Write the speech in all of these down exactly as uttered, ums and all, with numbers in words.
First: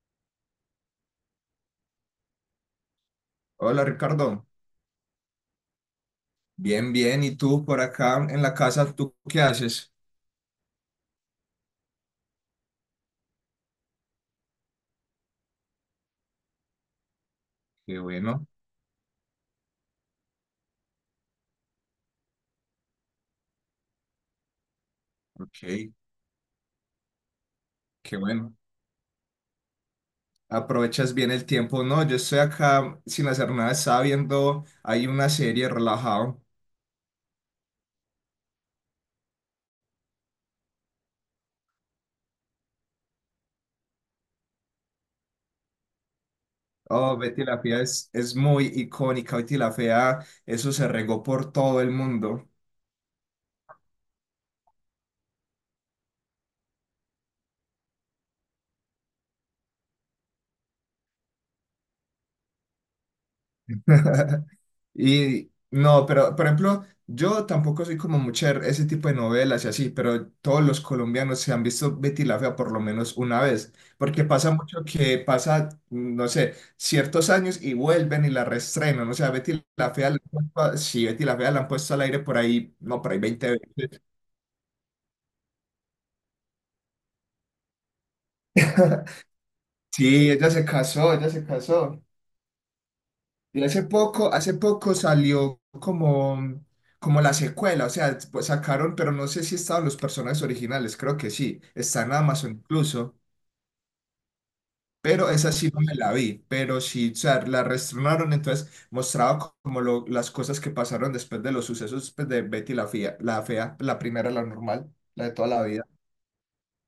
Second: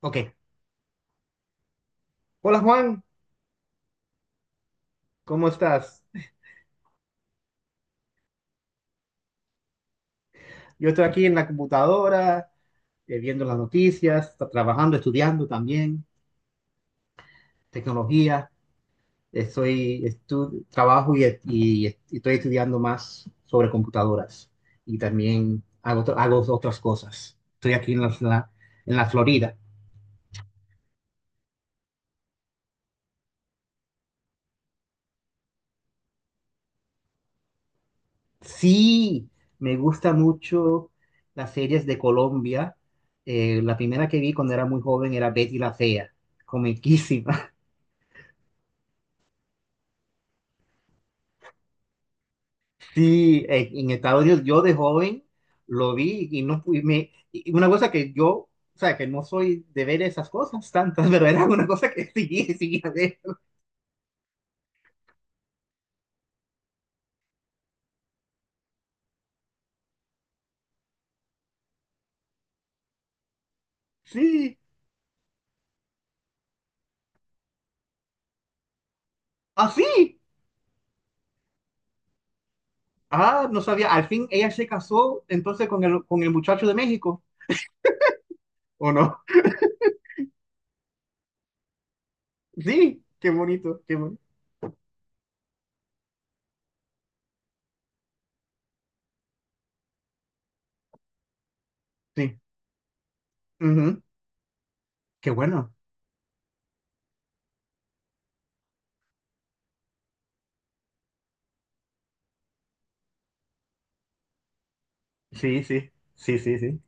Ok. Hola Juan, Hola Ricardo, ¿cómo estás? bien, bien. ¿Y tú por acá en la casa, tú qué haces? Yo estoy aquí en la computadora, eh, viendo las noticias, tra- trabajando, estudiando también, Qué bueno, tecnología. Eh, Soy estu- trabajo y, y- y estoy estudiando más sobre computadoras y también ok, hago, otro- hago otras cosas. Estoy aquí en la, qué la- bueno. en la Florida. Aprovechas bien el tiempo. No, yo estoy acá sin hacer nada, estaba viendo, hay una serie relajado. Sí, me gusta mucho las series de Colombia. Eh, la primera que vi cuando era muy joven era Betty la Fea, Oh, Betty comiquísima. la Fea es, es muy icónica, Betty la Fea, eso se regó por todo el mundo. Sí, eh, en Estados Unidos yo de joven lo vi y no pude, me, y una cosa que yo, o sea, que no soy de ver esas cosas tantas, pero era una cosa que seguía, seguía ver. Y no, pero por ejemplo, yo tampoco soy como mucho de ese tipo de novelas y así, pero todos los colombianos se han visto Betty la Fea por lo menos una vez, porque pasa Sí, mucho que pasa, no sé, ciertos años y vuelven y la reestrenan, o sea, Betty la Fea, la así. han puesto a- sí, Betty la Fea la han puesto al aire por ahí, no, por ahí Ah, veinte no veces. sabía. Al fin ella se casó entonces con el, con el muchacho de México, ¿o no? Sí, ella se casó, ella se casó. Sí, qué Y bonito, hace qué bonito. poco, hace poco salió como, como la secuela, o sea, pues sacaron, pero no sé si estaban los personajes originales, creo que sí, está en Sí, Amazon incluso, ujú, qué pero esa sí bueno. no me la vi, pero sí, o sea, la reestrenaron, entonces mostraba co- como lo- las cosas que pasaron después de los sucesos pues, de Betty la Fea, la fea, la primera, la normal, la de toda Sí, la vida. sí, sí, sí, sí.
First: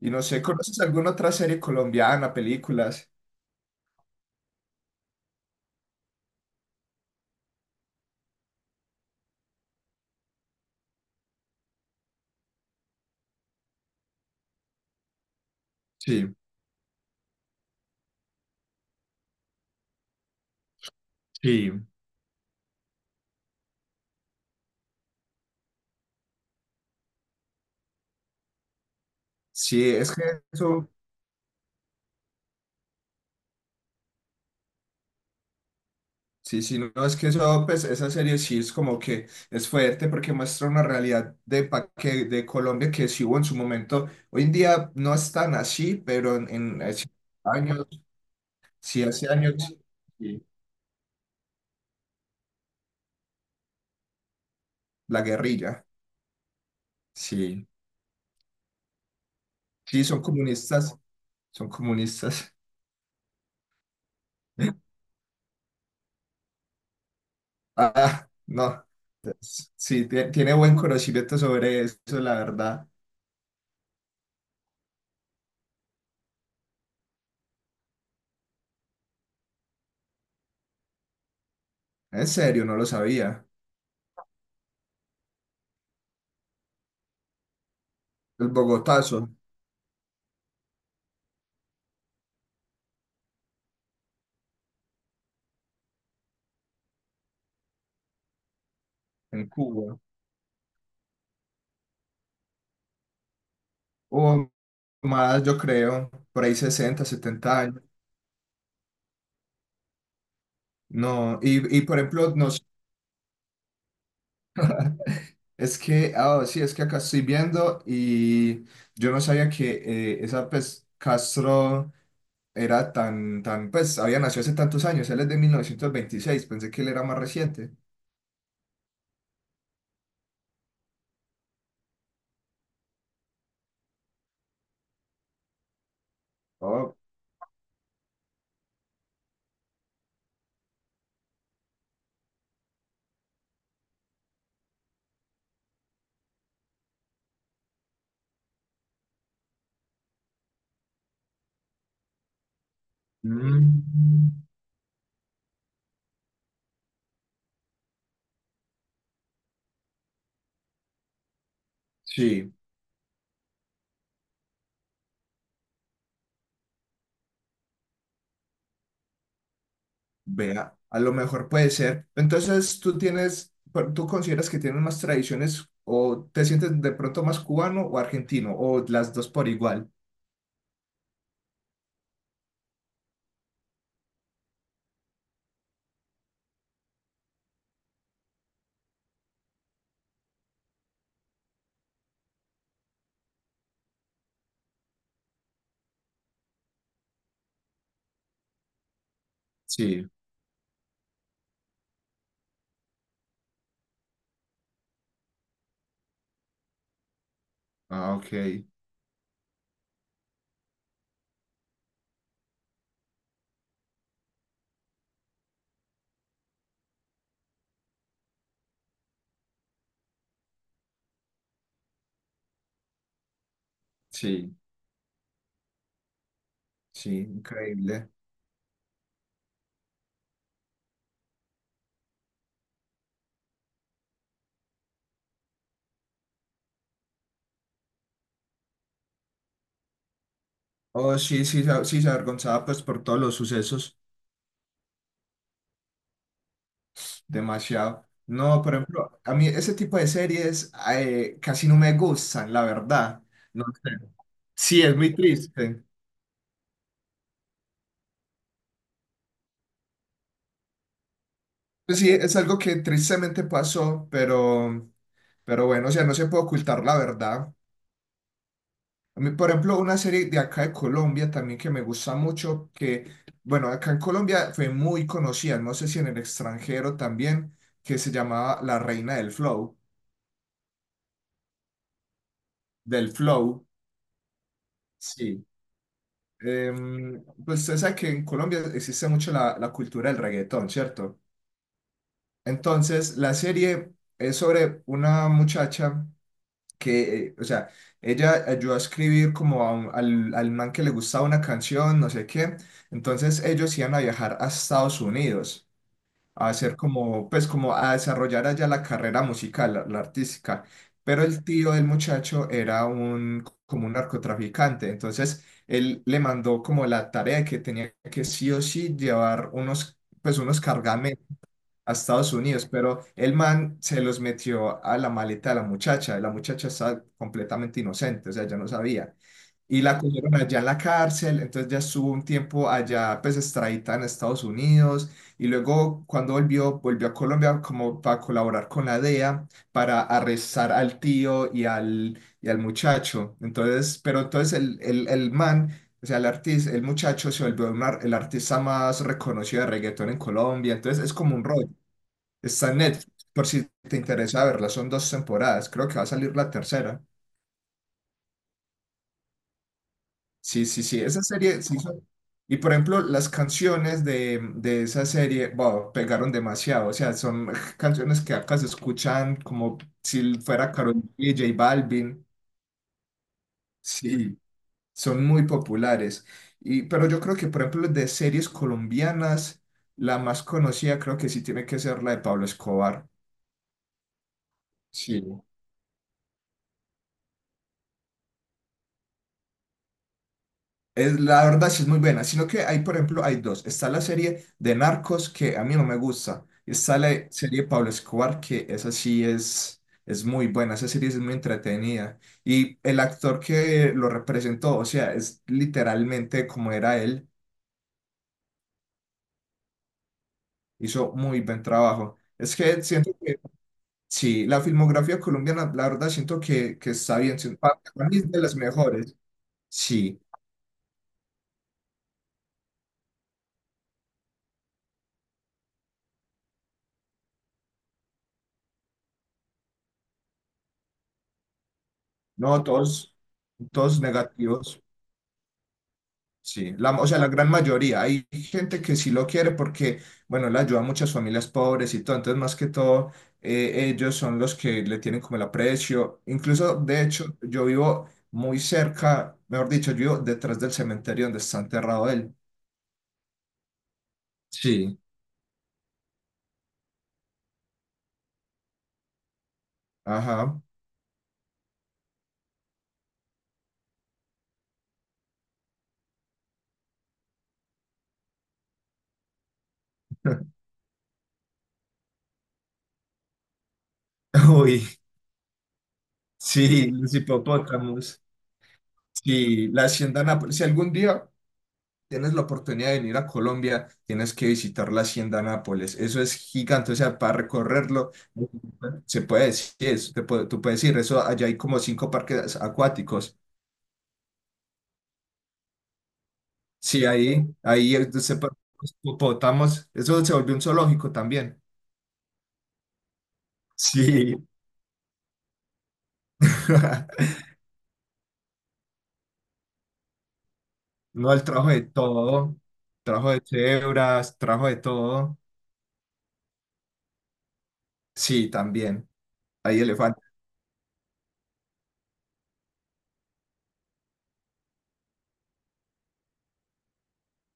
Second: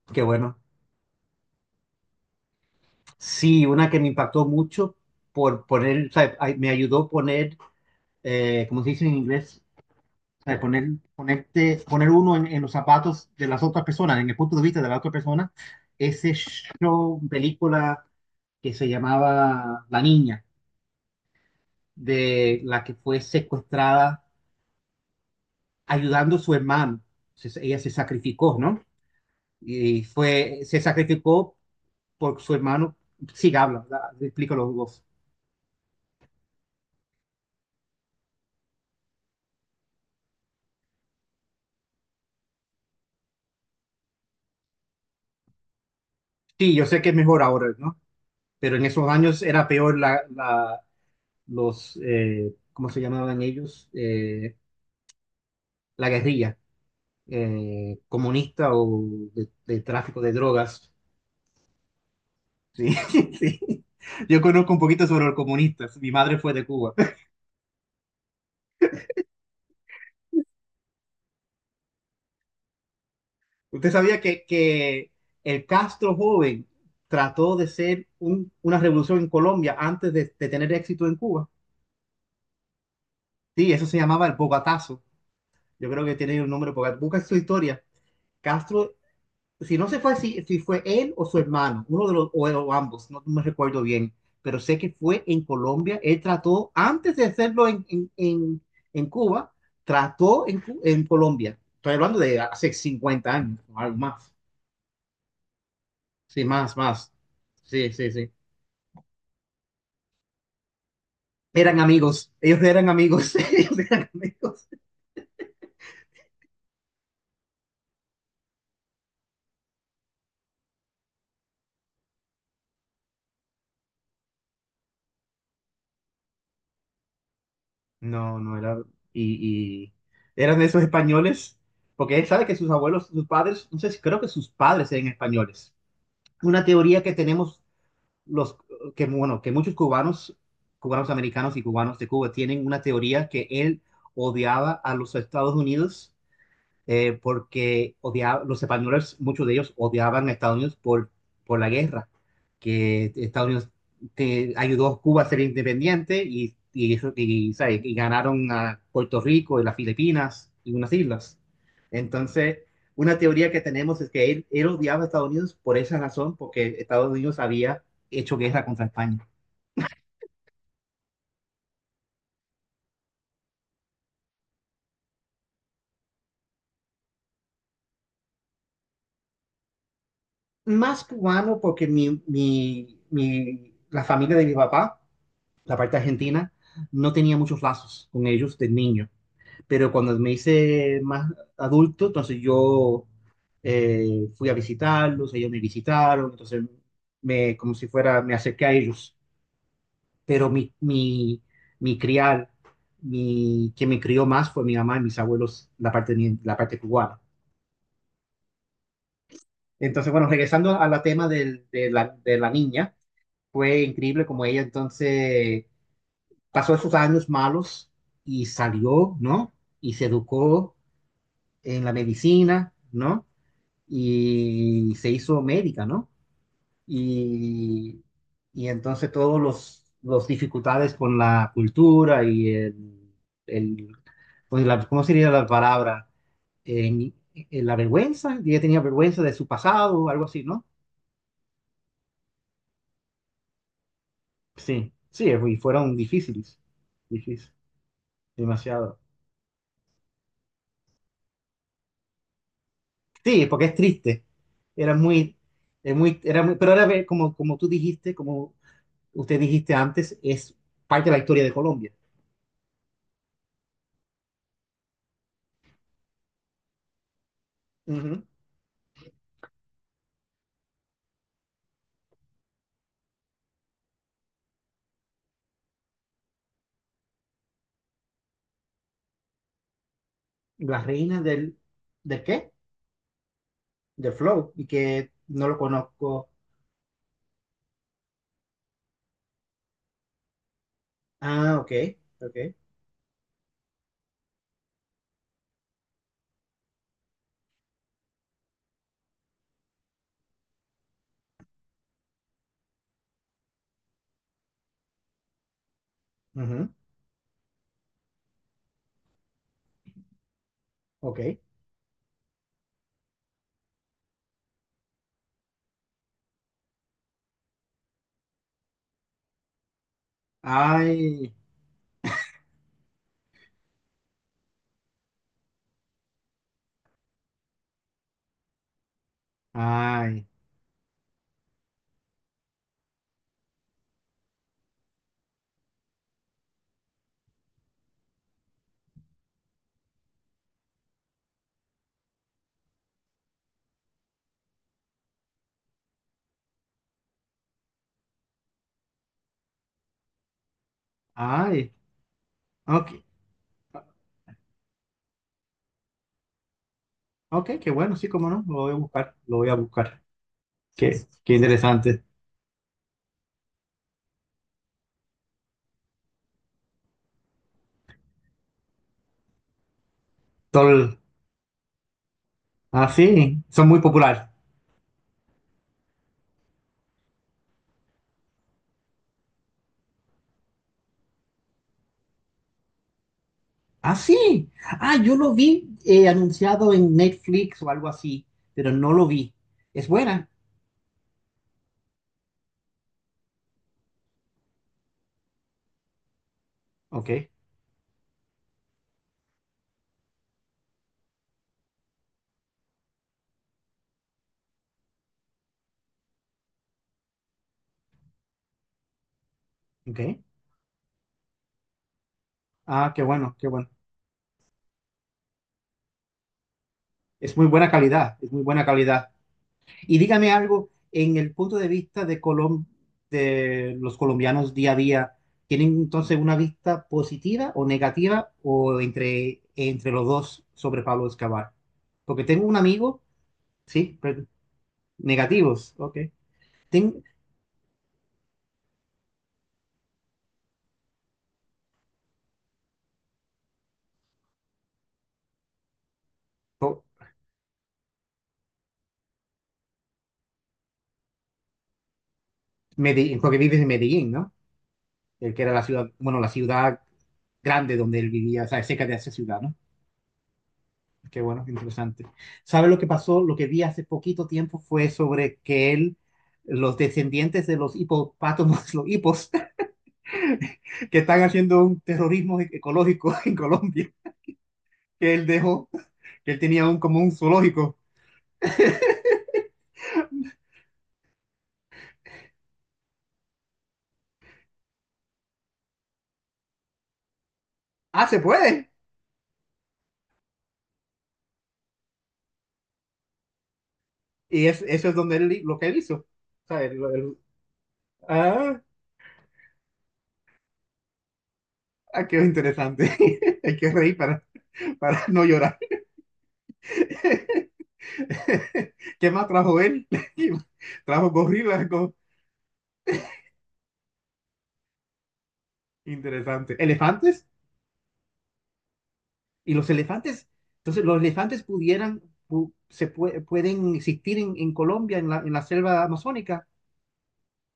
Y Qué no sé, bueno. ¿conoces alguna otra serie colombiana, películas? Sí, una que me impactó mucho por poner, o sea, ay- me ayudó a poner, eh, ¿cómo se dice en inglés? O sea, poner, ponerte, poner uno en, en los zapatos de las otras personas, en el punto de vista de la otra persona, ese Sí, show, película que se llamaba La Niña, sí. de la que fue secuestrada ayudando a su hermano. Se- ella se sacrificó, ¿no? Sí, Y es que fue, Se eso sacrificó por su hermano. Sí, habla, la- explica los dos. Sí, sí, no, es que eso, pues, esa serie sí es como que es fuerte porque muestra una realidad de, pa- que, de Colombia que sí hubo en su momento. Hoy en día no es tan así, pero en, Sí, en yo sé hace que es mejor ahora, años, ¿no? Pero en sí, esos hace años años, era peor la, sí, la- los, eh, ¿cómo se llamaban ellos? Eh, la guerrilla, La guerrilla. sí, Eh, comunista o de, de sí, son tráfico de drogas. comunistas, son comunistas. Sí, sí. Yo conozco un poquito sobre los comunistas. Mi madre fue de Cuba. Ah, no, es- sí, tie- tiene buen conocimiento sobre eso, la verdad. ¿Usted sabía que, que el Castro joven trató de ser un- una revolución en Colombia antes de, de tener éxito en Cuba? En serio, no lo sabía. Sí, eso se llamaba el Bogotazo. Yo creo que tiene el nombre Bogotazo. Busca su historia. El Castro Bogotazo si no se fue si, si fue él o su hermano, uno de los, o, o ambos, no me recuerdo bien, pero sé que fue en Colombia, él trató, antes de hacerlo en, en, en, en en Cuba, Cuba. trató en, en Colombia. Estoy hablando de hace cincuenta años, o algo más. O más, yo creo, Sí, por ahí más, sesenta más. setenta años. Sí, sí, sí. No, y, Eran y por amigos, ejemplo, no, sé, ellos eran amigos, ellos eran amigos. es que, ah, sí, es que acá estoy viendo y yo no sabía que eh, esa, pues, Castro era tan, tan, pues, había nacido hace tantos años, él es de mil novecientos veintiséis, pensé que él era más reciente. No, no era. Y, y eran de esos españoles, porque él sabe que sus abuelos, sus padres, no sé si creo que sus padres eran españoles. Una Oh. teoría que tenemos los que bueno, que muchos cubanos, cubanos americanos y cubanos de Cuba tienen una teoría que él odiaba a los Estados Unidos eh, porque odiaba, los españoles, muchos de ellos odiaban a Estados Unidos por, por la guerra, que Estados Unidos Mm. te- ayudó a Cuba a ser independiente y, y, eso- y, ¿sabes? Y ganaron a Puerto Rico y las Filipinas y unas islas. Sí. Entonces, una teoría que tenemos es que él, él odiaba a Estados Unidos por esa razón, porque Estados Unidos había hecho guerra contra España. Vea, a lo mejor puede ser. Entonces, tú tienes, pero tú consideras que tienes más tradiciones o te sientes de pronto más cubano o argentino o las dos por igual. Más cubano porque mi, mi, mi- la familia de mi papá la parte argentina, no tenía muchos lazos con ellos de niño. Pero cuando me hice más adulto, entonces yo eh, fui a visitarlos, ellos me visitaron, entonces me, como si fuera, me acerqué a ellos. Sí, Pero mi, mi, mi criar, mi, quien me crió más fue mi mamá y mis abuelos, la parte, la parte cubana. ah, ok, Entonces, bueno, regresando al tema del- de, la, de la niña, fue increíble como ella entonces pasó esos años malos y salió, ¿no? Y se educó en la medicina, ¿no? sí, Y se hizo médica, ¿no? sí, Y, increíble. y entonces todos los, los dificultades con la cultura y el, el pues la- ¿cómo sería la palabra? En- en la vergüenza, ella tenía vergüenza de su pasado, algo así, ¿no? Oh, sí, sí, sa- sí, se avergonzaba pues por todos los sucesos, Sí, sí, y fueron difíciles, difíciles, demasiado. No, por demasiado. ejemplo, a mí ese tipo de series eh, casi no me gustan, la verdad. Sí, No porque es sé. triste. Sí, Era es muy muy, triste. es muy, era muy- Pero ahora ve, como, como tú dijiste, como usted dijiste antes, es parte de la historia de Colombia. Pues sí, es algo que tristemente pasó, pero... Pero bueno, o sea, no se puede ocultar la verdad. Ujú. A mí, por ejemplo, una serie de acá de Colombia también que me gusta mucho, que, bueno, acá en Colombia fue muy conocida, no sé si en el extranjero también, que se llamaba La Reina del Flow, La reina del, ¿del qué? del Flow. Del flow, y que Sí. no lo conozco. Em, pues usted sabe que en Colombia existe mucho la, la cultura del reggaetón, ¿cierto? Ah, ok, ok, Entonces, la serie es sobre una muchacha que, eh, o sea, ella ayudó a escribir como a un- al, al man que le gustaba una canción, no sé qué. Entonces ellos iban a viajar a Estados Unidos a ujú, hacer como, pues como a desarrollar allá la carrera musical, la, la artística. Pero ok. el tío del muchacho era un, como un narcotraficante. Entonces él le mandó como la tarea de que tenía que sí o sí llevar unos, pues unos cargamentos Ay, a Estados Unidos, pero el man se los metió a la maleta de la muchacha. La muchacha estaba completamente inocente, o sea, ya no sabía. Y la ay, cogieron allá en la cárcel, entonces ya estuvo un tiempo allá, pues extradita en Estados Unidos. Y luego, cuando volvió, volvió a Colombia como para colaborar con la D E A para arrestar al tío y al, y al muchacho. Entonces, pero entonces el, el, el man. O sea, el artista, el muchacho se volvió un ar- el artista más reconocido de reggaetón en Colombia. Entonces es como un rollo. ay, Está en ok, Netflix, por si te interesa verla. Son dos temporadas, creo que va a salir la tercera. ok, qué bueno, sí, cómo no, lo voy a buscar, lo voy a buscar. Sí, sí, Qué, sí, esa qué serie sí interesante. son- Y por ejemplo, las canciones de, de esa serie, wow, pegaron demasiado. O sea, son canciones que acá se escuchan como si fuera Karol Tol, G, J Balvin. ah, sí, son muy populares. Sí, son muy populares. Y, pero yo creo que, por ejemplo, de series colombianas, la más conocida creo que sí tiene que ser la de Pablo Escobar. Ah, sí. Ah, yo Sí. lo vi eh, anunciado en Netflix o algo así, pero no lo vi. Es buena. Es, la verdad sí es muy buena, sino que hay, por ejemplo, hay dos. Está la serie de Narcos que a mí no me gusta. Y está Ok, la serie de Pablo Escobar que esa sí es, es muy buena, esa serie sí es muy entretenida. Y el actor que lo representó, o sea, es literalmente como era él, ok. hizo muy buen trabajo. Es que Ah, qué siento bueno, que, qué bueno. sí, la filmografía colombiana, la verdad siento que, que está Es bien, muy si- buena para calidad, mí es es de muy las buena calidad. mejores. Y Sí, dígame algo, en el punto de vista de Colom de los colombianos día a día, ¿tienen entonces una vista positiva o negativa o entre, entre los dos sobre Pablo Escobar? Porque tengo un no, amigo, todos, sí, todos pero- negativos. negativos, ok. Sí, la, Ten- o sea, la gran mayoría. Hay gente que sí lo quiere porque, bueno, le ayuda a muchas familias pobres y todo. Entonces, más que todo, eh, ellos son los que le tienen como el aprecio. Incluso, po- de hecho, yo vivo muy cerca, mejor dicho, yo vivo detrás del cementerio donde está enterrado él. Medi- porque vives en Medellín, ¿no? Sí, El que era la ciudad, bueno, la ciudad grande donde él vivía, o sea, cerca de esa ciudad, ¿no? ajá. Qué bueno, qué interesante. ¿Sabe lo que pasó? Lo que vi hace poquito tiempo fue sobre que él, los descendientes de los hipopátomos, los hipos, que están haciendo un terrorismo ecológico en Colombia, Uy, que él dejó, que él tenía un, sí, como un los zoológico. hipopótamos. Sí, la hacienda Nápoles. Si algún día tienes la oportunidad de venir a Colombia, tienes que visitar la Hacienda Nápoles. Eso es gigante, o sea, para Ah, recorrerlo, se puede. se puede decir, eso, te puede- tú puedes ir, eso, allá hay como cinco parques acuáticos. Y es, eso es donde él, lo que él hizo. O sea, el- Sí, el- ahí, ahí es donde se ah, hipopótamos, eso se volvió un zoológico también. ah, qué interesante. Hay que reír para, Sí. para no llorar. ¿Qué más trajo él? Trajo No, el gorilas, trajo de go- todo, trajo de cebras, trajo de todo. Interesante. ¿Elefantes? Sí, también. ¿Y los Hay elefantes. elefantes? Entonces, los elefantes pudieran, pu- se pue- pueden existir en, en Colombia, en la, en la selva amazónica,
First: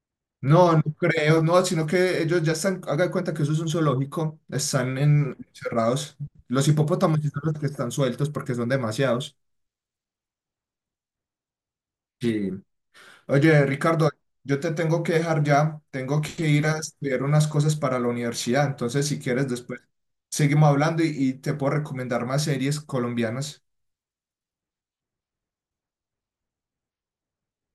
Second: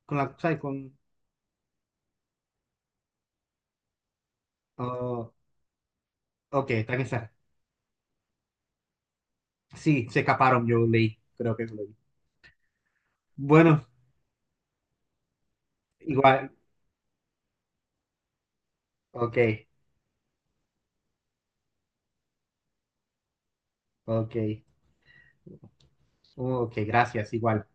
con la, ¿sabes? No, no Con, creo, no, sino que ellos ya están, haga de cuenta que eso es un zoológico, están Ah, en, encerrados. Los ok, están hipopótamos sí esas. son los que están sueltos porque son demasiados. Sí, se escaparon, yo leí, creo que lo leí. Sí. Oye, Bueno, Ricardo, yo te tengo que dejar ya, tengo que igual, ir a estudiar unas cosas para la universidad, entonces si ok, quieres después seguimos hablando y, y te puedo recomendar más series colombianas. ok, Oh, ok, gracias, igual.